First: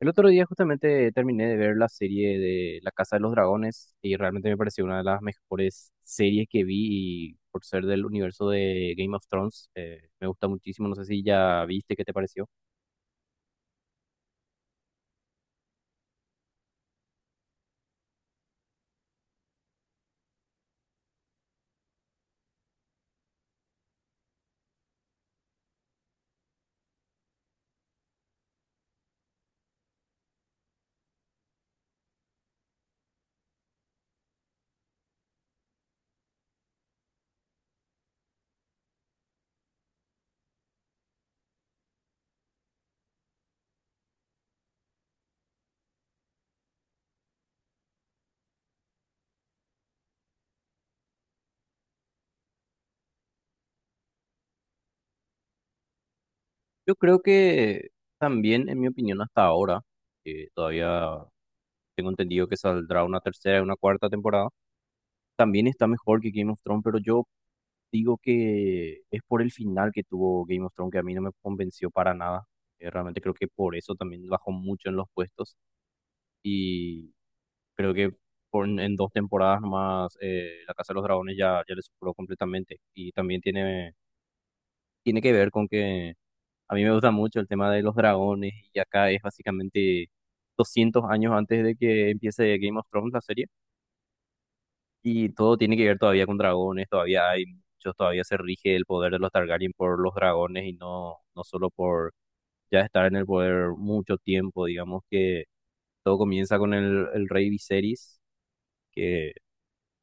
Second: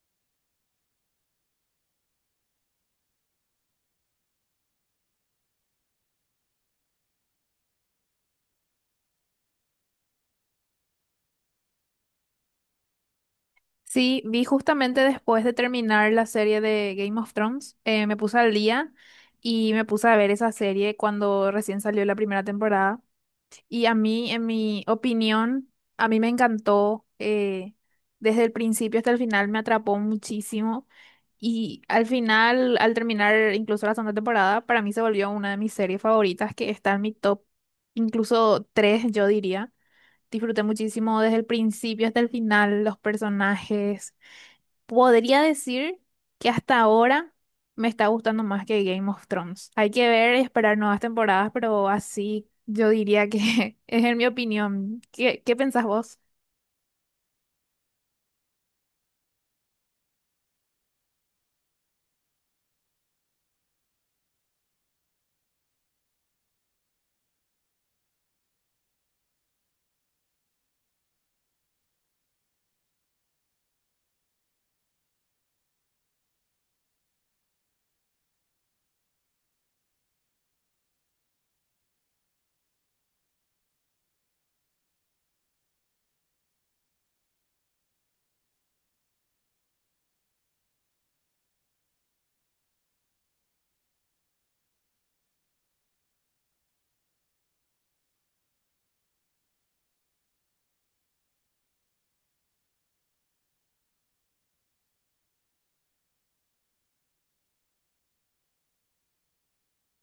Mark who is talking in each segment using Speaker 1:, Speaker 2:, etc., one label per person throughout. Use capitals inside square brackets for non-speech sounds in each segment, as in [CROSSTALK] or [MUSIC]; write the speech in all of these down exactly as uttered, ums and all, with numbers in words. Speaker 1: El otro día justamente terminé de ver la serie de La Casa de los Dragones y realmente me pareció una de las mejores series que vi y por ser del universo de Game of Thrones, eh, me gusta muchísimo, no sé si ya viste, ¿qué te pareció?
Speaker 2: Sí, vi justamente después de terminar la serie de Game of Thrones, eh, me puse al día y me puse a ver esa serie cuando recién salió la primera temporada. Y a mí, en mi opinión, a mí me encantó, eh, desde el principio hasta el final me atrapó muchísimo. Y al final, al terminar incluso la segunda temporada, para mí se volvió una de mis series favoritas que está en mi top, incluso tres, yo diría. Disfruté muchísimo desde el principio hasta el final, los personajes. Podría decir que hasta ahora me está gustando más que Game of Thrones. Hay que ver y esperar nuevas temporadas, pero así yo diría que [LAUGHS] es en mi opinión. ¿Qué, qué pensás vos?
Speaker 1: Yo creo que también, en mi opinión, hasta ahora, eh, todavía tengo entendido que saldrá una tercera y una cuarta temporada, también está mejor que Game of Thrones, pero yo digo que es por el final que tuvo Game of Thrones que a mí no me convenció para nada. Eh, Realmente creo que por eso también bajó mucho en los puestos y creo que por, en dos temporadas más eh, La Casa de los Dragones ya, ya le superó completamente y también tiene, tiene que ver con que a mí me gusta mucho el tema de los dragones y acá es básicamente doscientos años antes de que empiece Game of Thrones la serie. Y todo tiene que ver todavía con dragones, todavía hay muchos, todavía se rige el poder de los Targaryen por los dragones y no, no solo por ya estar en el poder mucho tiempo, digamos que todo comienza con el, el rey Viserys, que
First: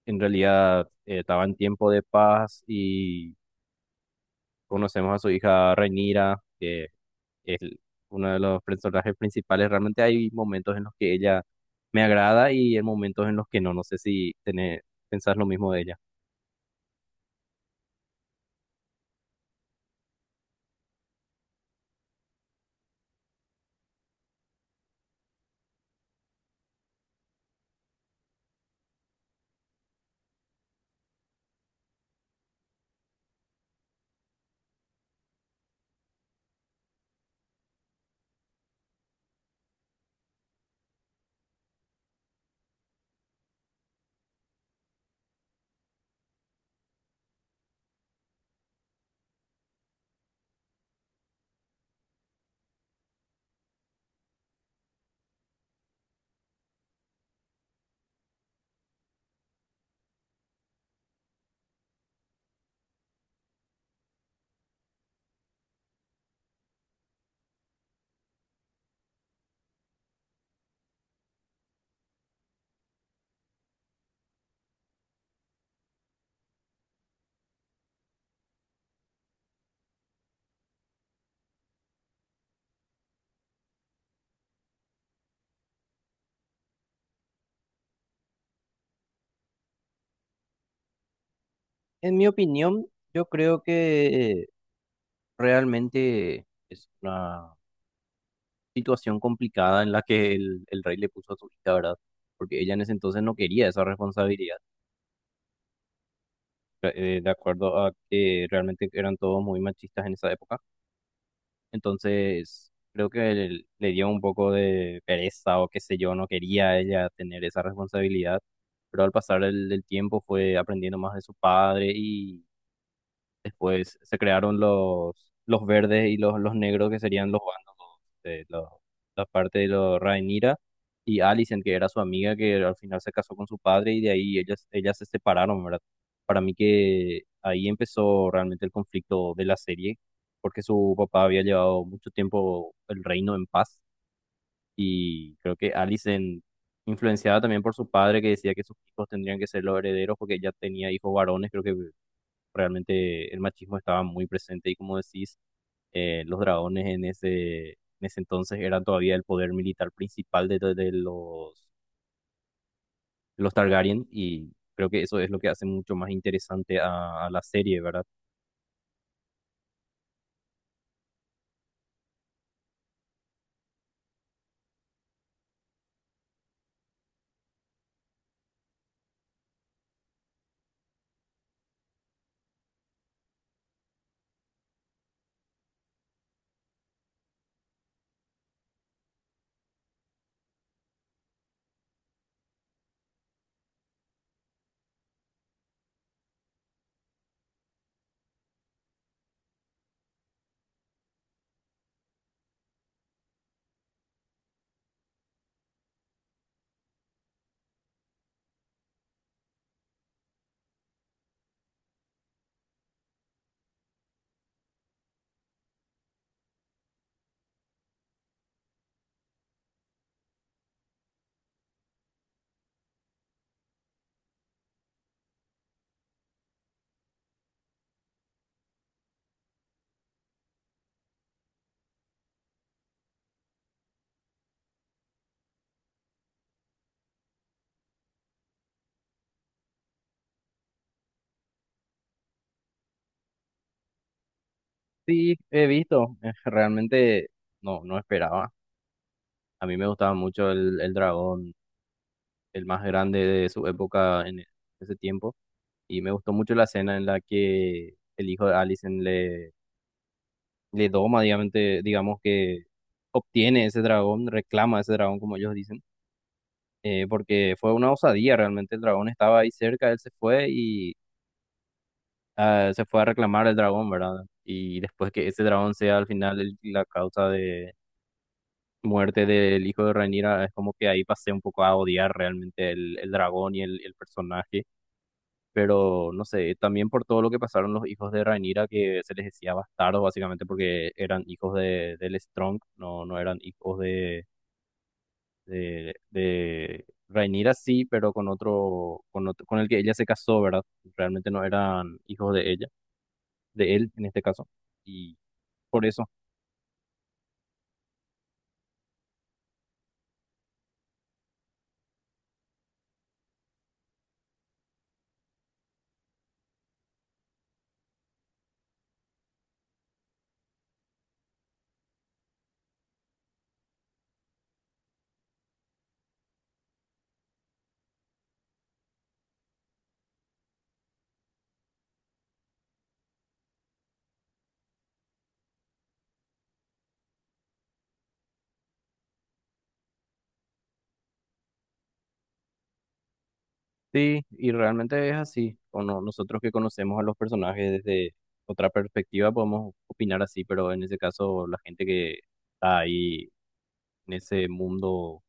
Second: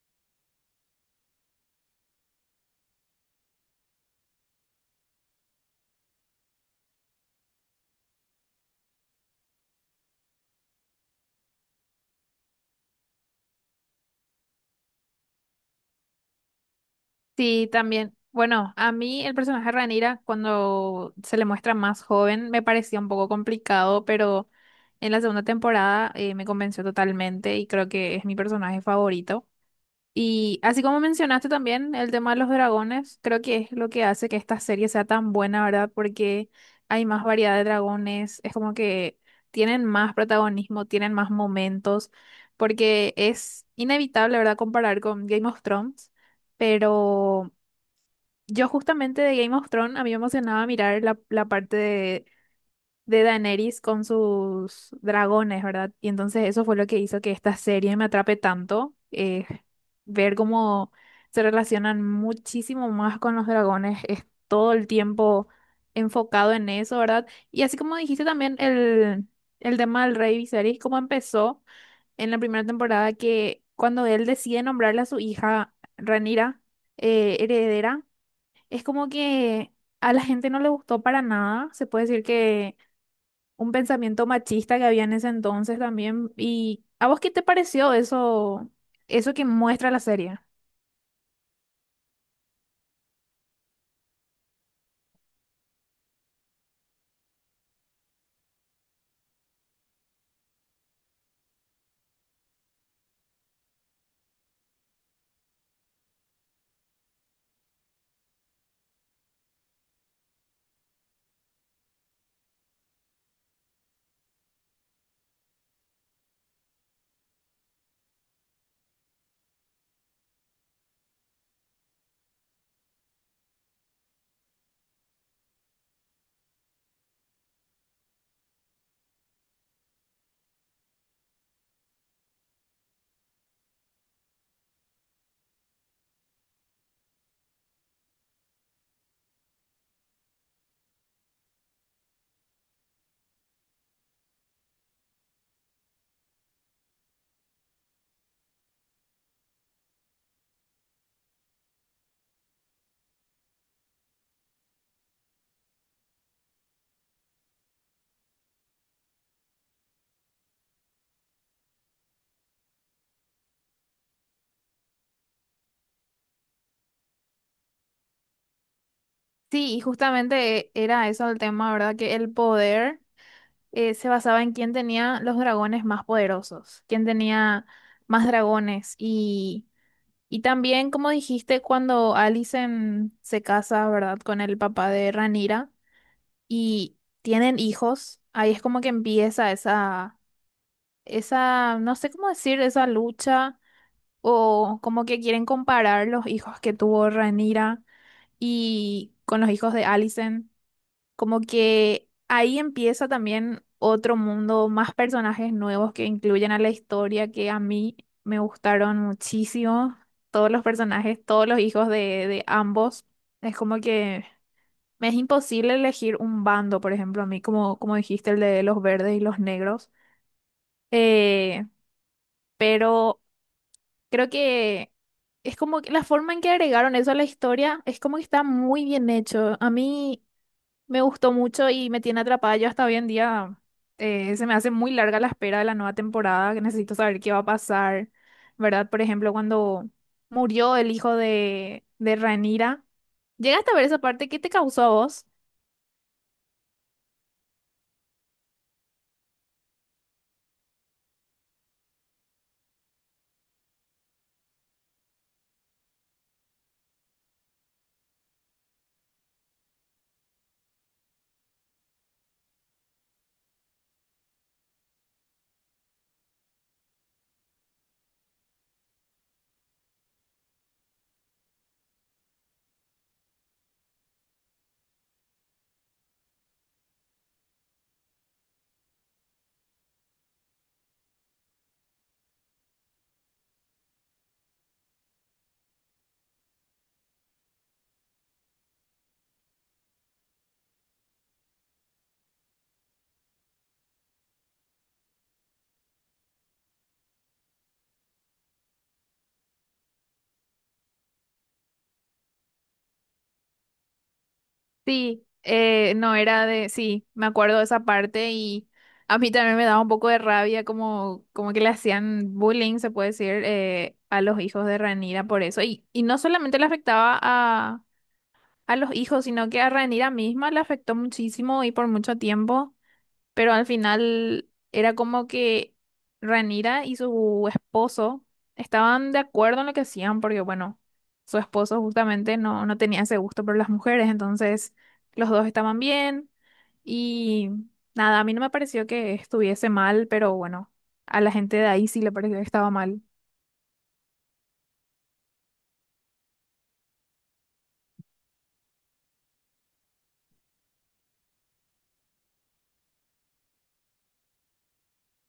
Speaker 1: en realidad eh, estaba en tiempo de paz y conocemos a su hija Rhaenyra, que es uno de los personajes principales, realmente hay momentos en los que ella me agrada y hay momentos en los que no, no sé si tenés, pensás lo mismo de ella.
Speaker 2: Sí, también. Bueno, a mí el personaje de Rhaenyra cuando se le muestra más joven me parecía un poco complicado, pero en la segunda temporada eh, me convenció totalmente y creo que es mi personaje favorito. Y así como mencionaste también el tema de los dragones, creo que es lo que hace que esta serie sea tan buena, ¿verdad? Porque hay más variedad de dragones, es como que tienen más protagonismo, tienen más momentos, porque es inevitable, ¿verdad? Comparar con Game of Thrones, pero yo justamente de Game of Thrones a mí me emocionaba mirar la, la parte de de Daenerys con sus dragones, ¿verdad? Y entonces eso fue lo que hizo que esta serie me atrape tanto, eh, ver cómo se relacionan muchísimo más con los dragones, es todo el tiempo enfocado en eso, ¿verdad? Y así como dijiste también el, el tema del rey Viserys, cómo empezó en la primera temporada que cuando él decide nombrarle a su hija Rhaenyra eh, heredera, es como que a la gente no le gustó para nada, se puede decir que un pensamiento machista que había en ese entonces también. ¿Y a vos qué te pareció eso, eso que muestra la serie?
Speaker 1: En mi opinión, yo creo que realmente es una situación complicada en la que el, el rey le puso a su hija, ¿verdad? Porque ella en ese entonces no quería esa responsabilidad, eh, eh, de acuerdo a que realmente eran todos muy machistas en esa época. Entonces, creo que el- le dio un poco de pereza o qué sé yo, no quería ella tener esa responsabilidad, pero al pasar el, del tiempo fue aprendiendo más de su padre. Después se crearon los, los verdes y los, los negros, que serían los bandos de los- la parte de los Rhaenyra y Alicent, que era su amiga, que al final se casó con su padre y de ahí ellas, ellas se separaron, ¿verdad? Para mí que ahí empezó realmente el conflicto de la serie, porque su papá había llevado mucho tiempo el reino en paz y creo que Alicent, influenciada también por su padre, que decía que sus hijos tendrían que ser los herederos porque ella tenía hijos varones, creo que realmente el machismo estaba muy presente y como decís, eh, los dragones en ese, en ese entonces eran todavía el poder militar principal de, de- de los, de los Targaryen y creo que eso es lo que hace mucho más interesante a a la serie, ¿verdad?
Speaker 2: Sí, y justamente era eso el tema, ¿verdad? Que el poder eh, se basaba en quién tenía los dragones más poderosos, quién tenía más dragones. Y, y también, como dijiste, cuando Alicent se casa, ¿verdad? Con el papá de Ranira y tienen hijos, ahí es como que empieza esa, esa, no sé cómo decir, esa lucha o como que quieren comparar los hijos que tuvo Rhaenyra y con los hijos de Alicent, como que ahí empieza también otro mundo, más personajes nuevos que incluyen a la historia que a mí me gustaron muchísimo, todos los personajes, todos los hijos de, de ambos, es como que me es imposible elegir un bando, por ejemplo, a mí como, como dijiste, el de los verdes y los negros, eh, pero... Creo que es como que la forma en que agregaron eso a la historia es como que está muy bien hecho. A mí me gustó mucho y me tiene atrapada. Yo hasta hoy en día eh, se me hace muy larga la espera de la nueva temporada, que necesito saber qué va a pasar, ¿verdad? Por ejemplo, cuando murió el hijo de, de Rhaenyra. ¿Llegaste a ver esa parte? ¿Qué te causó a vos?
Speaker 1: Sí, he visto, eh, realmente no, no esperaba. A mí me gustaba mucho el, el dragón, el más grande de su época en ese tiempo y me gustó mucho la escena en la que el hijo de Alicent le... le doma, digamos, digamos que obtiene ese dragón, reclama ese dragón, como ellos dicen, eh, porque fue una osadía realmente, el dragón estaba ahí cerca, él se fue y ah, se fue a reclamar el dragón, ¿verdad? Y después que ese dragón sea al final el- la causa de muerte del hijo de Rhaenyra, es como que ahí pasé un poco a odiar realmente el, el dragón y el, el personaje. Pero no sé, también por todo lo que pasaron los hijos de Rhaenyra, que se les decía bastardos básicamente porque eran hijos de, del Strong, no, no eran hijos de, de, de Rhaenyra sí, pero con otro, con otro, con el que ella se casó, ¿verdad? Realmente no eran hijos de ella, de él en este caso, y
Speaker 2: Sí,
Speaker 1: por
Speaker 2: eh,
Speaker 1: eso.
Speaker 2: no era de, sí, me acuerdo de esa parte y a mí también me daba un poco de rabia como, como que le hacían bullying, se puede decir, eh, a los hijos de Ranira por eso. Y, y no solamente le afectaba a, a los hijos, sino que a Ranira misma le afectó muchísimo y por mucho tiempo. Pero al final era como que Ranira y su esposo estaban de acuerdo en lo que hacían, porque bueno, su esposo justamente no, no tenía ese gusto por las mujeres, entonces los dos estaban bien y nada, a mí no me pareció que estuviese mal, pero bueno, a la gente de ahí sí le pareció que estaba mal.
Speaker 1: Sí, y realmente es así, o no, nosotros que conocemos a los personajes desde otra perspectiva podemos opinar así, pero en ese caso la gente que está ahí en ese mundo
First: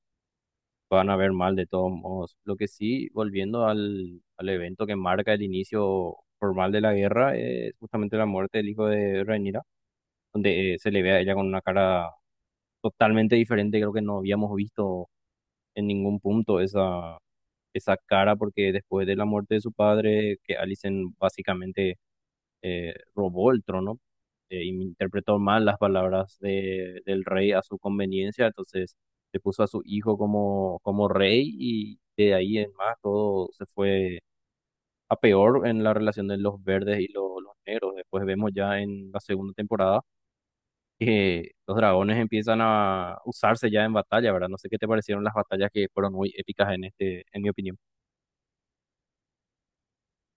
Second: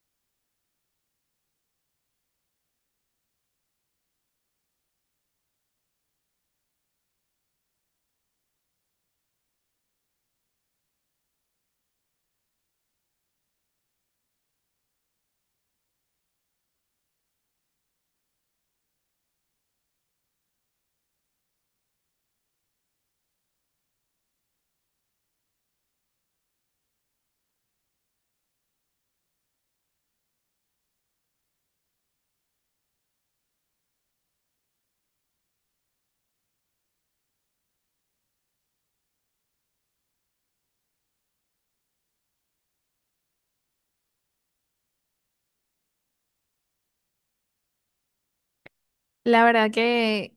Speaker 1: van a ver mal de todos modos. Lo que sí, volviendo al, al evento que marca el inicio formal de la guerra, es justamente la muerte del hijo de Rhaenyra, donde eh, se le ve a ella con una cara totalmente diferente, creo que no habíamos visto en ningún punto esa, esa cara, porque después de la muerte de su padre, que Alicent básicamente eh, robó el trono eh, y interpretó mal las palabras de, del rey a su conveniencia, entonces le puso a su hijo como, como rey y de ahí en más todo se fue a peor en la relación de los verdes y lo- los negros. Después vemos ya en la segunda temporada que los dragones empiezan a usarse ya en batalla, ¿verdad? No sé qué te parecieron las batallas que fueron muy épicas en este, en mi opinión.
Speaker 2: La verdad que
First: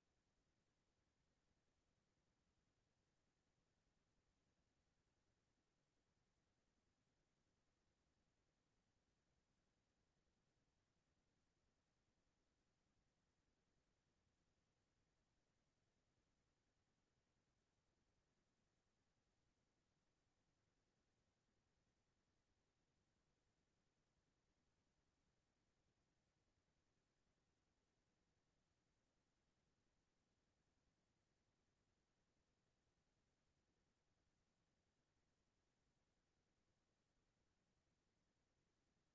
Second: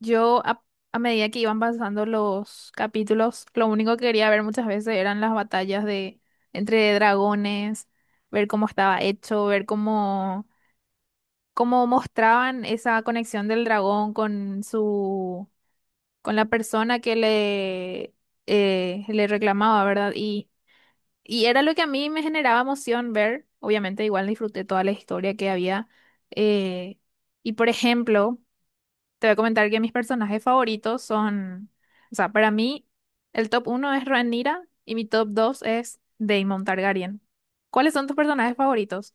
Speaker 2: yo a, a medida que iban pasando los capítulos, lo único que quería ver muchas veces eran las batallas de entre dragones, ver cómo estaba hecho, ver cómo, cómo mostraban esa conexión del dragón con su, con la persona que le, eh, le reclamaba, ¿verdad? Y, y era lo que a mí me generaba emoción ver. Obviamente, igual disfruté toda la historia que había. eh, y por ejemplo. Te voy a comentar que mis personajes favoritos son, o sea, para mí el top uno es Rhaenyra y mi top dos es Daemon Targaryen. ¿Cuáles son tus personajes favoritos?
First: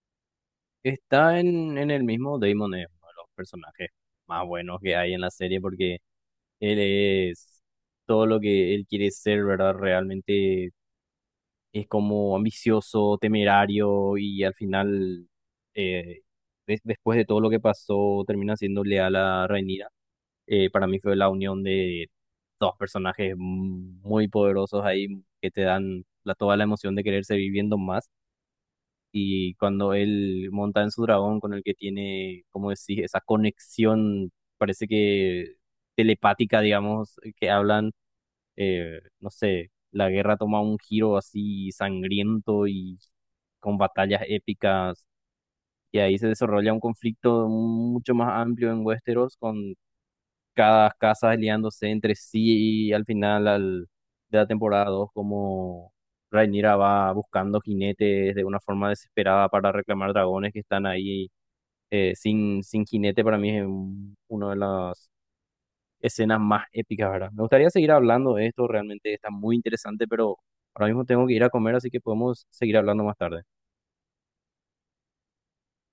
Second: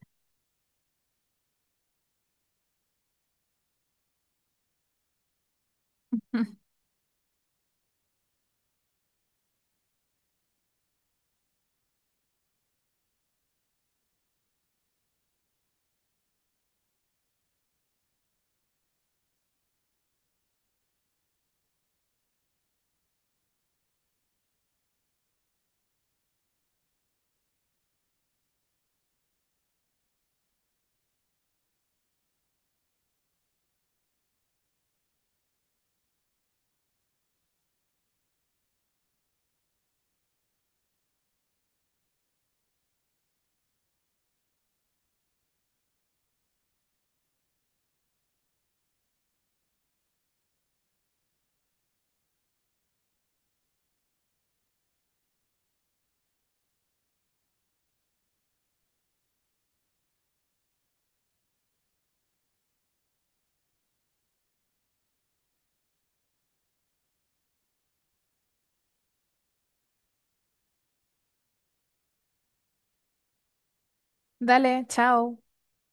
Speaker 1: Está en, en el mismo Daemon, es uno de los personajes más buenos que hay en la serie porque
Speaker 2: [LAUGHS]
Speaker 1: él es todo lo que él quiere ser, ¿verdad? Realmente es como ambicioso, temerario y al final, eh, des- después de todo lo que pasó, termina siendo leal a Rhaenyra. Eh, para mí fue la unión de dos personajes muy poderosos ahí que te dan la, toda la emoción de querer seguir viendo más. Y cuando él monta en su dragón con el que tiene, como decís, esa conexión, parece que telepática, digamos, que hablan eh, no sé, la guerra toma un giro así sangriento y con batallas épicas, y ahí se desarrolla un conflicto mucho más amplio en Westeros, con cada casa aliándose entre sí, y al final al- de la temporada dos como Rhaenyra va buscando jinetes de una forma desesperada para reclamar dragones que están ahí eh, sin, sin jinete, para mí es un- uno de los escenas más épicas, ¿verdad? Me gustaría seguir hablando de esto, realmente está muy interesante, pero ahora mismo tengo que ir a comer, así que podemos seguir hablando más tarde.
Speaker 2: Dale, chao.